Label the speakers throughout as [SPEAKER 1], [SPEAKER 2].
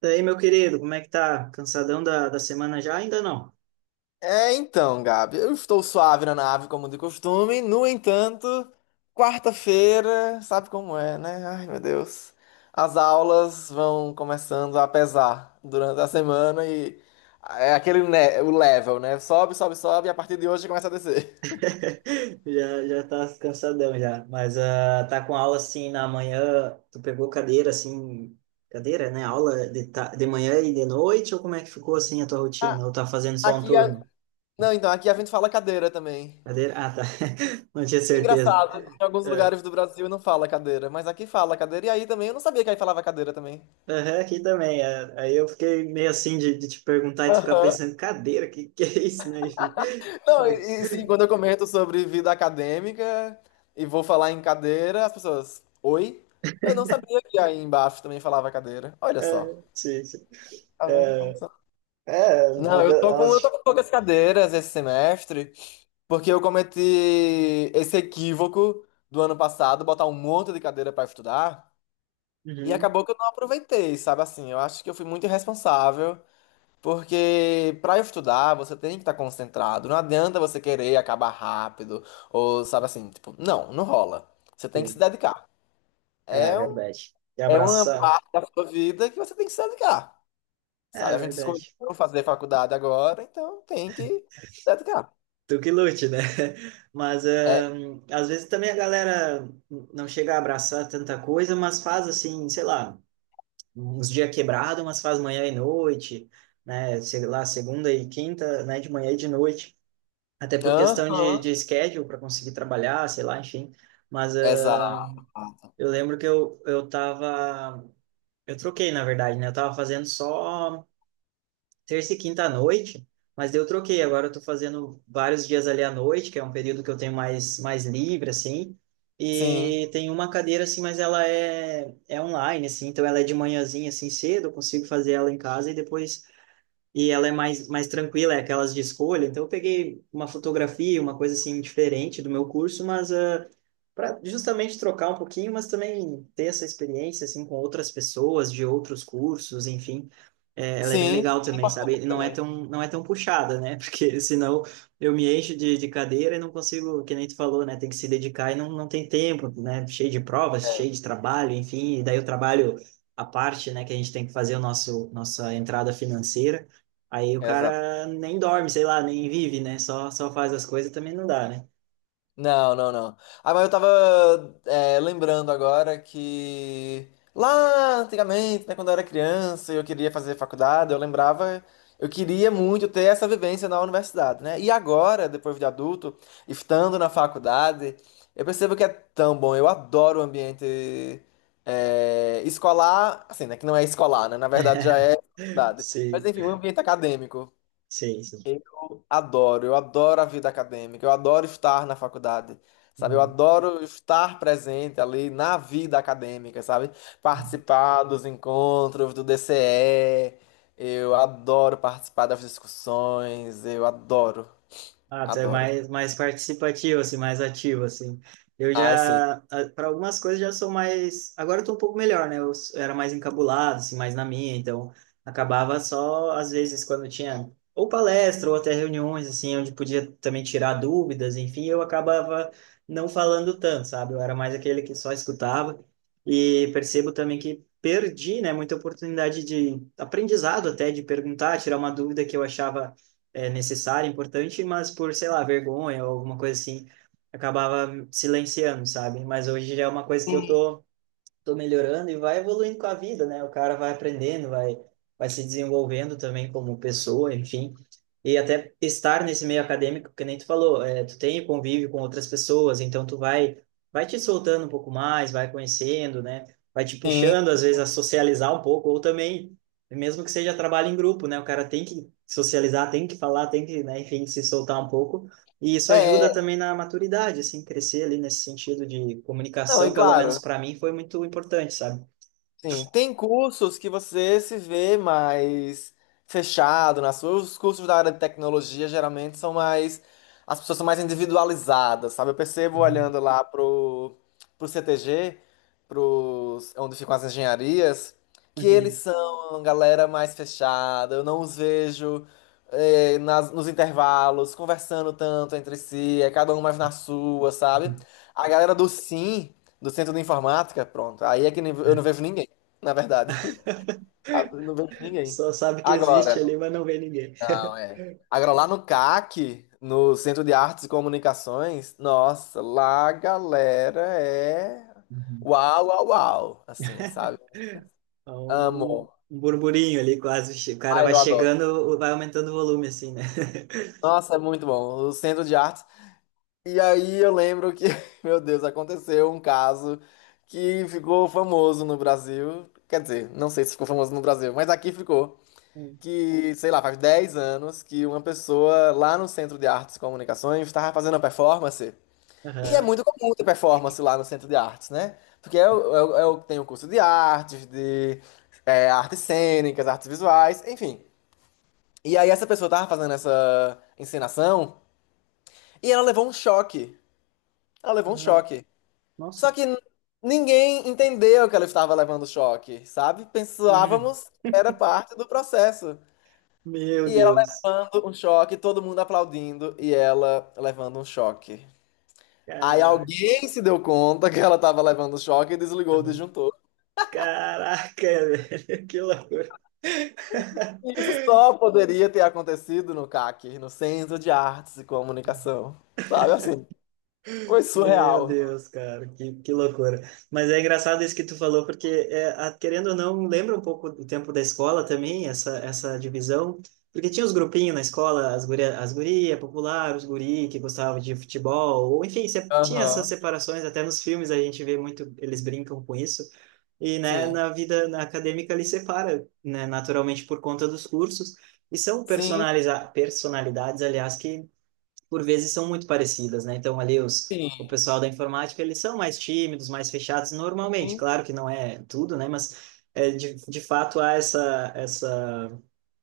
[SPEAKER 1] Daí, meu querido, como é que tá? Cansadão da semana já? Ainda não.
[SPEAKER 2] É, então, Gabi, eu estou suave na nave, como de costume. No entanto, quarta-feira, sabe como é, né? Ai, meu Deus. As aulas vão começando a pesar durante a semana e é aquele, né, o level, né? Sobe, sobe, sobe e a partir de hoje começa a descer.
[SPEAKER 1] Já tá cansadão já. Mas tá com aula assim na manhã. Tu pegou cadeira assim, cadeira, né? Aula de manhã e de noite? Ou como é que ficou assim a tua
[SPEAKER 2] Ah,
[SPEAKER 1] rotina? Ou tá fazendo só um
[SPEAKER 2] Aqui a...
[SPEAKER 1] turno?
[SPEAKER 2] Não, então, aqui a gente fala cadeira também.
[SPEAKER 1] Cadeira? Ah, tá. Não tinha certeza.
[SPEAKER 2] Engraçado, em alguns
[SPEAKER 1] É,
[SPEAKER 2] lugares do Brasil não fala cadeira, mas aqui fala cadeira. E aí também, eu não sabia que aí falava cadeira também.
[SPEAKER 1] aham, aqui também. É. Aí eu fiquei meio assim de te perguntar e tu ficar
[SPEAKER 2] Aham.
[SPEAKER 1] pensando, cadeira, que é isso, né? Enfim.
[SPEAKER 2] Não,
[SPEAKER 1] Mas,
[SPEAKER 2] sim, quando eu comento sobre vida acadêmica e vou falar em cadeira, as pessoas, oi? Eu não sabia que aí embaixo também falava cadeira. Olha só.
[SPEAKER 1] é, sim, sim.
[SPEAKER 2] Tá vendo?
[SPEAKER 1] Ah,
[SPEAKER 2] Como são?
[SPEAKER 1] é,
[SPEAKER 2] Não, eu
[SPEAKER 1] muda
[SPEAKER 2] tô com, eu tô
[SPEAKER 1] umas.
[SPEAKER 2] com poucas cadeiras esse semestre, porque eu cometi esse equívoco do ano passado, botar um monte de cadeira pra estudar, e
[SPEAKER 1] Uhum,
[SPEAKER 2] acabou que eu não aproveitei, sabe assim? Eu acho que eu fui muito irresponsável. Porque para estudar, você tem que estar concentrado. Não adianta você querer acabar rápido, ou sabe assim, tipo, não, não rola. Você tem que se
[SPEAKER 1] sim.
[SPEAKER 2] dedicar.
[SPEAKER 1] É
[SPEAKER 2] É,
[SPEAKER 1] verdade. E
[SPEAKER 2] é uma
[SPEAKER 1] abraçar.
[SPEAKER 2] parte da sua vida que você tem que se dedicar. Sabe?
[SPEAKER 1] É
[SPEAKER 2] A gente escolheu
[SPEAKER 1] verdade.
[SPEAKER 2] fazer faculdade agora, então tem que se dedicar.
[SPEAKER 1] Tu que lute, né? Mas
[SPEAKER 2] É,
[SPEAKER 1] às vezes também a galera não chega a abraçar tanta coisa, mas faz assim, sei lá, uns dias quebrado, mas faz manhã e noite, né? Sei lá, segunda e quinta, né? De manhã e de noite. Até por questão
[SPEAKER 2] aham,
[SPEAKER 1] de schedule para conseguir trabalhar, sei lá, enfim. Mas
[SPEAKER 2] exato.
[SPEAKER 1] eu tava. Eu troquei, na verdade, né? Eu tava fazendo só terça e quinta à noite, mas daí eu troquei. Agora eu tô fazendo vários dias ali à noite, que é um período que eu tenho mais livre, assim.
[SPEAKER 2] Sim,
[SPEAKER 1] E tem uma cadeira, assim, mas ela é online, assim, então ela é de manhãzinha, assim, cedo, eu consigo fazer ela em casa e depois. E ela é mais tranquila, é aquelas de escolha. Então eu peguei uma fotografia, uma coisa, assim, diferente do meu curso, mas para justamente trocar um pouquinho, mas também ter essa experiência, assim, com outras pessoas de outros cursos, enfim. É, ela é bem
[SPEAKER 2] sim.
[SPEAKER 1] legal também, sabe? E
[SPEAKER 2] Também.
[SPEAKER 1] não é tão puxada, né? Porque senão eu me encho de cadeira e não consigo, que nem tu falou, né? Tem que se dedicar e não tem tempo, né? Cheio de provas,
[SPEAKER 2] É,
[SPEAKER 1] cheio de trabalho, enfim. E daí o trabalho a parte, né? Que a gente tem que fazer o nossa entrada financeira. Aí o
[SPEAKER 2] exato.
[SPEAKER 1] cara nem dorme, sei lá, nem vive, né? Só faz as coisas também não dá, né?
[SPEAKER 2] Não, não, não. Ah, mas eu tava lembrando agora que lá antigamente, né, quando eu era criança e eu queria fazer faculdade, eu lembrava, eu queria muito ter essa vivência na universidade, né? E agora, depois de adulto, estando na faculdade, eu percebo que é tão bom. Eu adoro o ambiente escolar, assim, né? Que não é escolar, né? Na verdade já é faculdade. Mas
[SPEAKER 1] Sim,
[SPEAKER 2] enfim, o ambiente acadêmico.
[SPEAKER 1] sim, sim.
[SPEAKER 2] Adoro, eu adoro a vida acadêmica, eu adoro estar na faculdade, sabe? Eu adoro estar presente ali na vida acadêmica, sabe?
[SPEAKER 1] Uhum.
[SPEAKER 2] Participar dos encontros do DCE, eu adoro participar das discussões, eu adoro,
[SPEAKER 1] Ah, tu é
[SPEAKER 2] adoro.
[SPEAKER 1] mais participativo, assim, mais ativo, assim. Eu
[SPEAKER 2] Ai, sim.
[SPEAKER 1] já, para algumas coisas, já sou mais. Agora eu tô um pouco melhor, né? Era mais encabulado, assim, mais na minha, então acabava só, às vezes, quando tinha ou palestra ou até reuniões, assim, onde podia também tirar dúvidas, enfim, eu acabava não falando tanto, sabe? Eu era mais aquele que só escutava. E percebo também que perdi, né, muita oportunidade de aprendizado até, de perguntar, tirar uma dúvida que eu achava é necessária, importante, mas por, sei lá, vergonha ou alguma coisa assim, acabava silenciando, sabe? Mas hoje já é uma coisa que eu tô melhorando e vai evoluindo com a vida, né? O cara vai aprendendo, vai se desenvolvendo também como pessoa, enfim. E até estar nesse meio acadêmico, que nem tu falou, é, tu tem convívio com outras pessoas, então vai te soltando um pouco mais, vai conhecendo, né? Vai te
[SPEAKER 2] Sim,
[SPEAKER 1] puxando, às vezes, a socializar um pouco, ou também, mesmo que seja trabalho em grupo, né? O cara tem que socializar, tem que falar, tem que, né, enfim, se soltar um pouco. E isso
[SPEAKER 2] é,
[SPEAKER 1] ajuda também na maturidade, assim, crescer ali nesse sentido de
[SPEAKER 2] não, e
[SPEAKER 1] comunicação, pelo menos
[SPEAKER 2] claro,
[SPEAKER 1] para mim, foi muito importante, sabe?
[SPEAKER 2] sim, tem cursos que você se vê mais fechado nas suas. Os cursos da área de tecnologia geralmente são mais. As pessoas são mais individualizadas, sabe? Eu percebo
[SPEAKER 1] Uhum,
[SPEAKER 2] olhando lá pro CTG, pros, é onde ficam as engenharias, que eles
[SPEAKER 1] uhum,
[SPEAKER 2] são uma galera mais fechada. Eu não os vejo nos intervalos conversando tanto entre si, é cada um mais na sua, sabe?
[SPEAKER 1] uhum.
[SPEAKER 2] A galera do, sim, do Centro de Informática, pronto, aí é que eu não
[SPEAKER 1] É.
[SPEAKER 2] vejo ninguém na verdade. Ah, não vejo ninguém.
[SPEAKER 1] Só sabe que existe
[SPEAKER 2] Agora,
[SPEAKER 1] ali, mas não vê ninguém.
[SPEAKER 2] não, é. Agora, lá no CAC, no Centro de Artes e Comunicações, nossa, lá a galera é
[SPEAKER 1] Uhum.
[SPEAKER 2] uau, uau, uau, assim, sabe?
[SPEAKER 1] Há
[SPEAKER 2] Amo.
[SPEAKER 1] um burburinho ali, quase. O cara
[SPEAKER 2] Ai,
[SPEAKER 1] vai
[SPEAKER 2] eu adoro.
[SPEAKER 1] chegando, vai aumentando o volume, assim, né?
[SPEAKER 2] Nossa, é muito bom. O Centro de Artes. E aí eu lembro que, meu Deus, aconteceu um caso que ficou famoso no Brasil. Quer dizer, não sei se ficou famoso no Brasil, mas aqui ficou.
[SPEAKER 1] Uhum.
[SPEAKER 2] Que, sei lá, faz 10 anos que uma pessoa lá no Centro de Artes e Comunicações estava fazendo uma performance. E é
[SPEAKER 1] Aham.
[SPEAKER 2] muito comum ter performance lá no Centro de Artes, né? Porque é curso de artes, de artes cênicas, artes visuais, enfim. E aí essa pessoa estava fazendo essa encenação e ela levou um choque. Ela levou um
[SPEAKER 1] Uhum.
[SPEAKER 2] choque. Só
[SPEAKER 1] Nossa.
[SPEAKER 2] que ninguém entendeu que ela estava levando choque, sabe?
[SPEAKER 1] Uhum.
[SPEAKER 2] Pensávamos que era parte do processo.
[SPEAKER 1] Meu
[SPEAKER 2] E ela
[SPEAKER 1] Deus.
[SPEAKER 2] levando um choque, todo mundo aplaudindo e ela levando um choque. Aí
[SPEAKER 1] Caraca.
[SPEAKER 2] alguém se deu conta que ela estava levando choque e desligou o
[SPEAKER 1] Uhum.
[SPEAKER 2] disjuntor.
[SPEAKER 1] Caraca, velho. Que loucura.
[SPEAKER 2] Isso só poderia ter acontecido no CAC, no Centro de Artes e Comunicação. Sabe assim? Foi
[SPEAKER 1] Meu
[SPEAKER 2] surreal.
[SPEAKER 1] Deus, cara, que loucura. Mas é engraçado isso que tu falou, porque, é, querendo ou não, lembra um pouco do tempo da escola também, essa divisão. Porque tinha os grupinhos na escola, as guria popular, os guri que gostavam de futebol, ou enfim, tinha essas
[SPEAKER 2] Aham.
[SPEAKER 1] separações, até nos filmes a gente vê muito, eles brincam com isso. E, né,
[SPEAKER 2] Sim.
[SPEAKER 1] na vida na acadêmica ele separa, né, naturalmente por conta dos cursos. E são
[SPEAKER 2] Sim,
[SPEAKER 1] personaliza personalidades, aliás, que por vezes são muito parecidas, né? Então ali os o
[SPEAKER 2] sim.
[SPEAKER 1] pessoal da informática eles são mais tímidos, mais fechados normalmente.
[SPEAKER 2] Sim,
[SPEAKER 1] Claro que não é tudo, né? Mas é, de fato há essa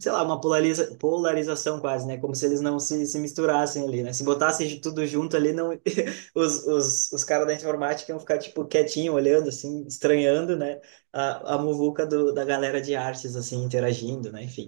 [SPEAKER 1] sei lá uma polarização quase, né? Como se eles não se misturassem ali, né? Se botassem de tudo junto ali, não os caras da informática iam ficar tipo quietinho olhando assim, estranhando, né? A muvuca da galera de artes assim interagindo, né? Enfim,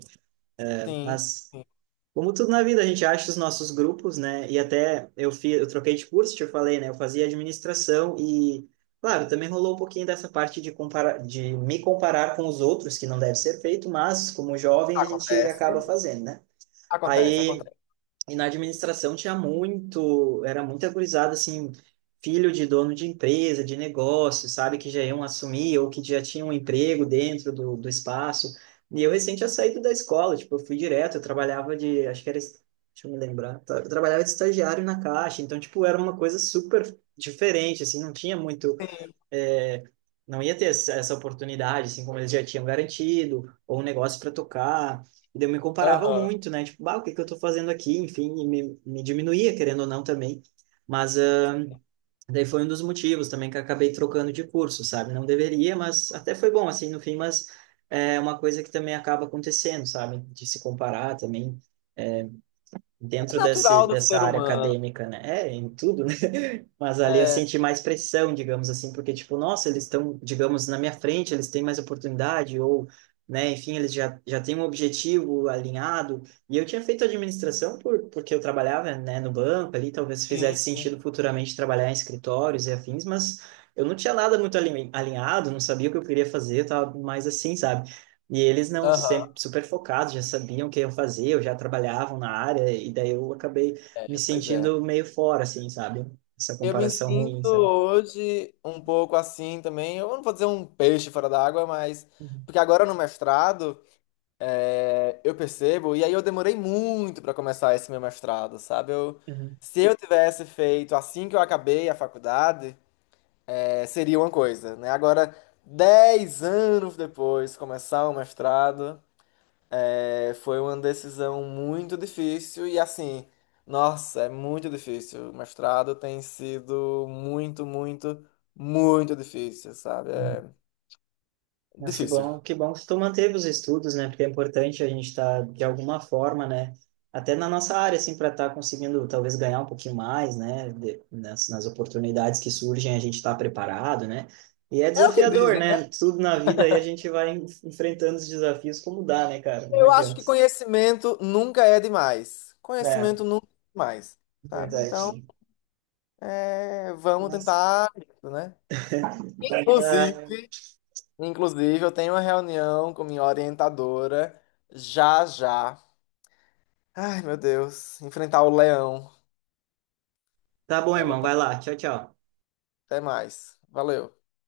[SPEAKER 2] sim.
[SPEAKER 1] mas
[SPEAKER 2] Sim.
[SPEAKER 1] como tudo na vida, a gente acha os nossos grupos, né? E até eu fiz, eu troquei de curso, te falei, né? Eu fazia administração e, claro, também rolou um pouquinho dessa parte de comparar, de me comparar com os outros, que não deve ser feito, mas como jovem a gente acaba
[SPEAKER 2] Acontece.
[SPEAKER 1] fazendo, né?
[SPEAKER 2] Acontece,
[SPEAKER 1] Aí
[SPEAKER 2] acontece.
[SPEAKER 1] e na administração tinha muito, era muito gurizada, assim, filho de dono de empresa, de negócio, sabe, que já iam assumir ou que já tinham um emprego dentro do espaço. E eu recente tinha saído da escola, tipo, eu fui direto, eu trabalhava de, acho que era, deixa eu me lembrar, tá, eu trabalhava de estagiário na Caixa, então, tipo, era uma coisa super diferente, assim, não tinha muito
[SPEAKER 2] Sim.
[SPEAKER 1] é, não ia ter essa oportunidade, assim como eles já tinham garantido, ou um negócio para tocar. E daí eu me comparava
[SPEAKER 2] Aham.
[SPEAKER 1] muito, né? Tipo, bah, o que que eu tô fazendo aqui? Enfim, me diminuía, querendo ou não, também. Mas daí foi um dos motivos também que eu acabei trocando de curso, sabe? Não deveria, mas até foi bom, assim, no fim, mas é uma coisa que também acaba acontecendo, sabe? De se comparar também. É, dentro
[SPEAKER 2] É natural do
[SPEAKER 1] dessa
[SPEAKER 2] ser
[SPEAKER 1] área
[SPEAKER 2] humano.
[SPEAKER 1] acadêmica, né? É, em tudo, né? Mas ali eu
[SPEAKER 2] É.
[SPEAKER 1] senti mais pressão, digamos assim, porque, tipo, nossa, eles estão, digamos, na minha frente, eles têm mais oportunidade, ou, né, enfim, já têm um objetivo alinhado. E eu tinha feito administração porque eu trabalhava, né, no banco ali, talvez
[SPEAKER 2] Sim,
[SPEAKER 1] fizesse
[SPEAKER 2] sim.
[SPEAKER 1] sentido futuramente trabalhar em escritórios e afins, mas eu não tinha nada muito alinhado, não sabia o que eu queria fazer, eu tava mais assim, sabe? E eles não,
[SPEAKER 2] Aham.
[SPEAKER 1] sempre super focados, já sabiam o que eu fazia, eu já trabalhavam na área, e daí eu acabei me
[SPEAKER 2] É, pois é.
[SPEAKER 1] sentindo meio fora, assim, sabe? Essa
[SPEAKER 2] Eu me
[SPEAKER 1] comparação ruim,
[SPEAKER 2] sinto
[SPEAKER 1] sabe?
[SPEAKER 2] hoje um pouco assim também. Eu não vou dizer um peixe fora d'água, mas.
[SPEAKER 1] Uhum.
[SPEAKER 2] Porque agora no mestrado, eu percebo, e aí eu demorei muito para começar esse meu mestrado, sabe?
[SPEAKER 1] Uhum.
[SPEAKER 2] Se eu tivesse feito assim que eu acabei a faculdade, seria uma coisa, né? Agora, 10 anos depois, começar o mestrado. É, foi uma decisão muito difícil e assim, nossa, é muito difícil. O mestrado tem sido muito, muito, muito difícil, sabe?
[SPEAKER 1] Uhum.
[SPEAKER 2] É
[SPEAKER 1] Mas
[SPEAKER 2] difícil.
[SPEAKER 1] que bom que tu manteve os estudos, né? Porque é importante a gente estar, de alguma forma, né? Até na nossa área, assim, para estar conseguindo talvez ganhar um pouquinho mais, né? De, nas oportunidades que surgem, a gente está preparado, né? E é
[SPEAKER 2] É o que
[SPEAKER 1] desafiador,
[SPEAKER 2] dizem, né?
[SPEAKER 1] né? Tudo na vida aí a gente vai enfrentando os desafios como dá, né, cara? Não
[SPEAKER 2] Eu acho que
[SPEAKER 1] adianta.
[SPEAKER 2] conhecimento nunca é demais.
[SPEAKER 1] É,
[SPEAKER 2] Conhecimento nunca é demais, sabe? Então,
[SPEAKER 1] verdade.
[SPEAKER 2] vamos
[SPEAKER 1] Mas,
[SPEAKER 2] tentar, isso, né?
[SPEAKER 1] ah,
[SPEAKER 2] Inclusive, inclusive, eu tenho uma reunião com minha orientadora já já. Ai, meu Deus, enfrentar o leão.
[SPEAKER 1] tá bom,
[SPEAKER 2] Ela
[SPEAKER 1] irmão.
[SPEAKER 2] tá
[SPEAKER 1] Vai lá. Tchau, tchau.
[SPEAKER 2] Até mais. Valeu.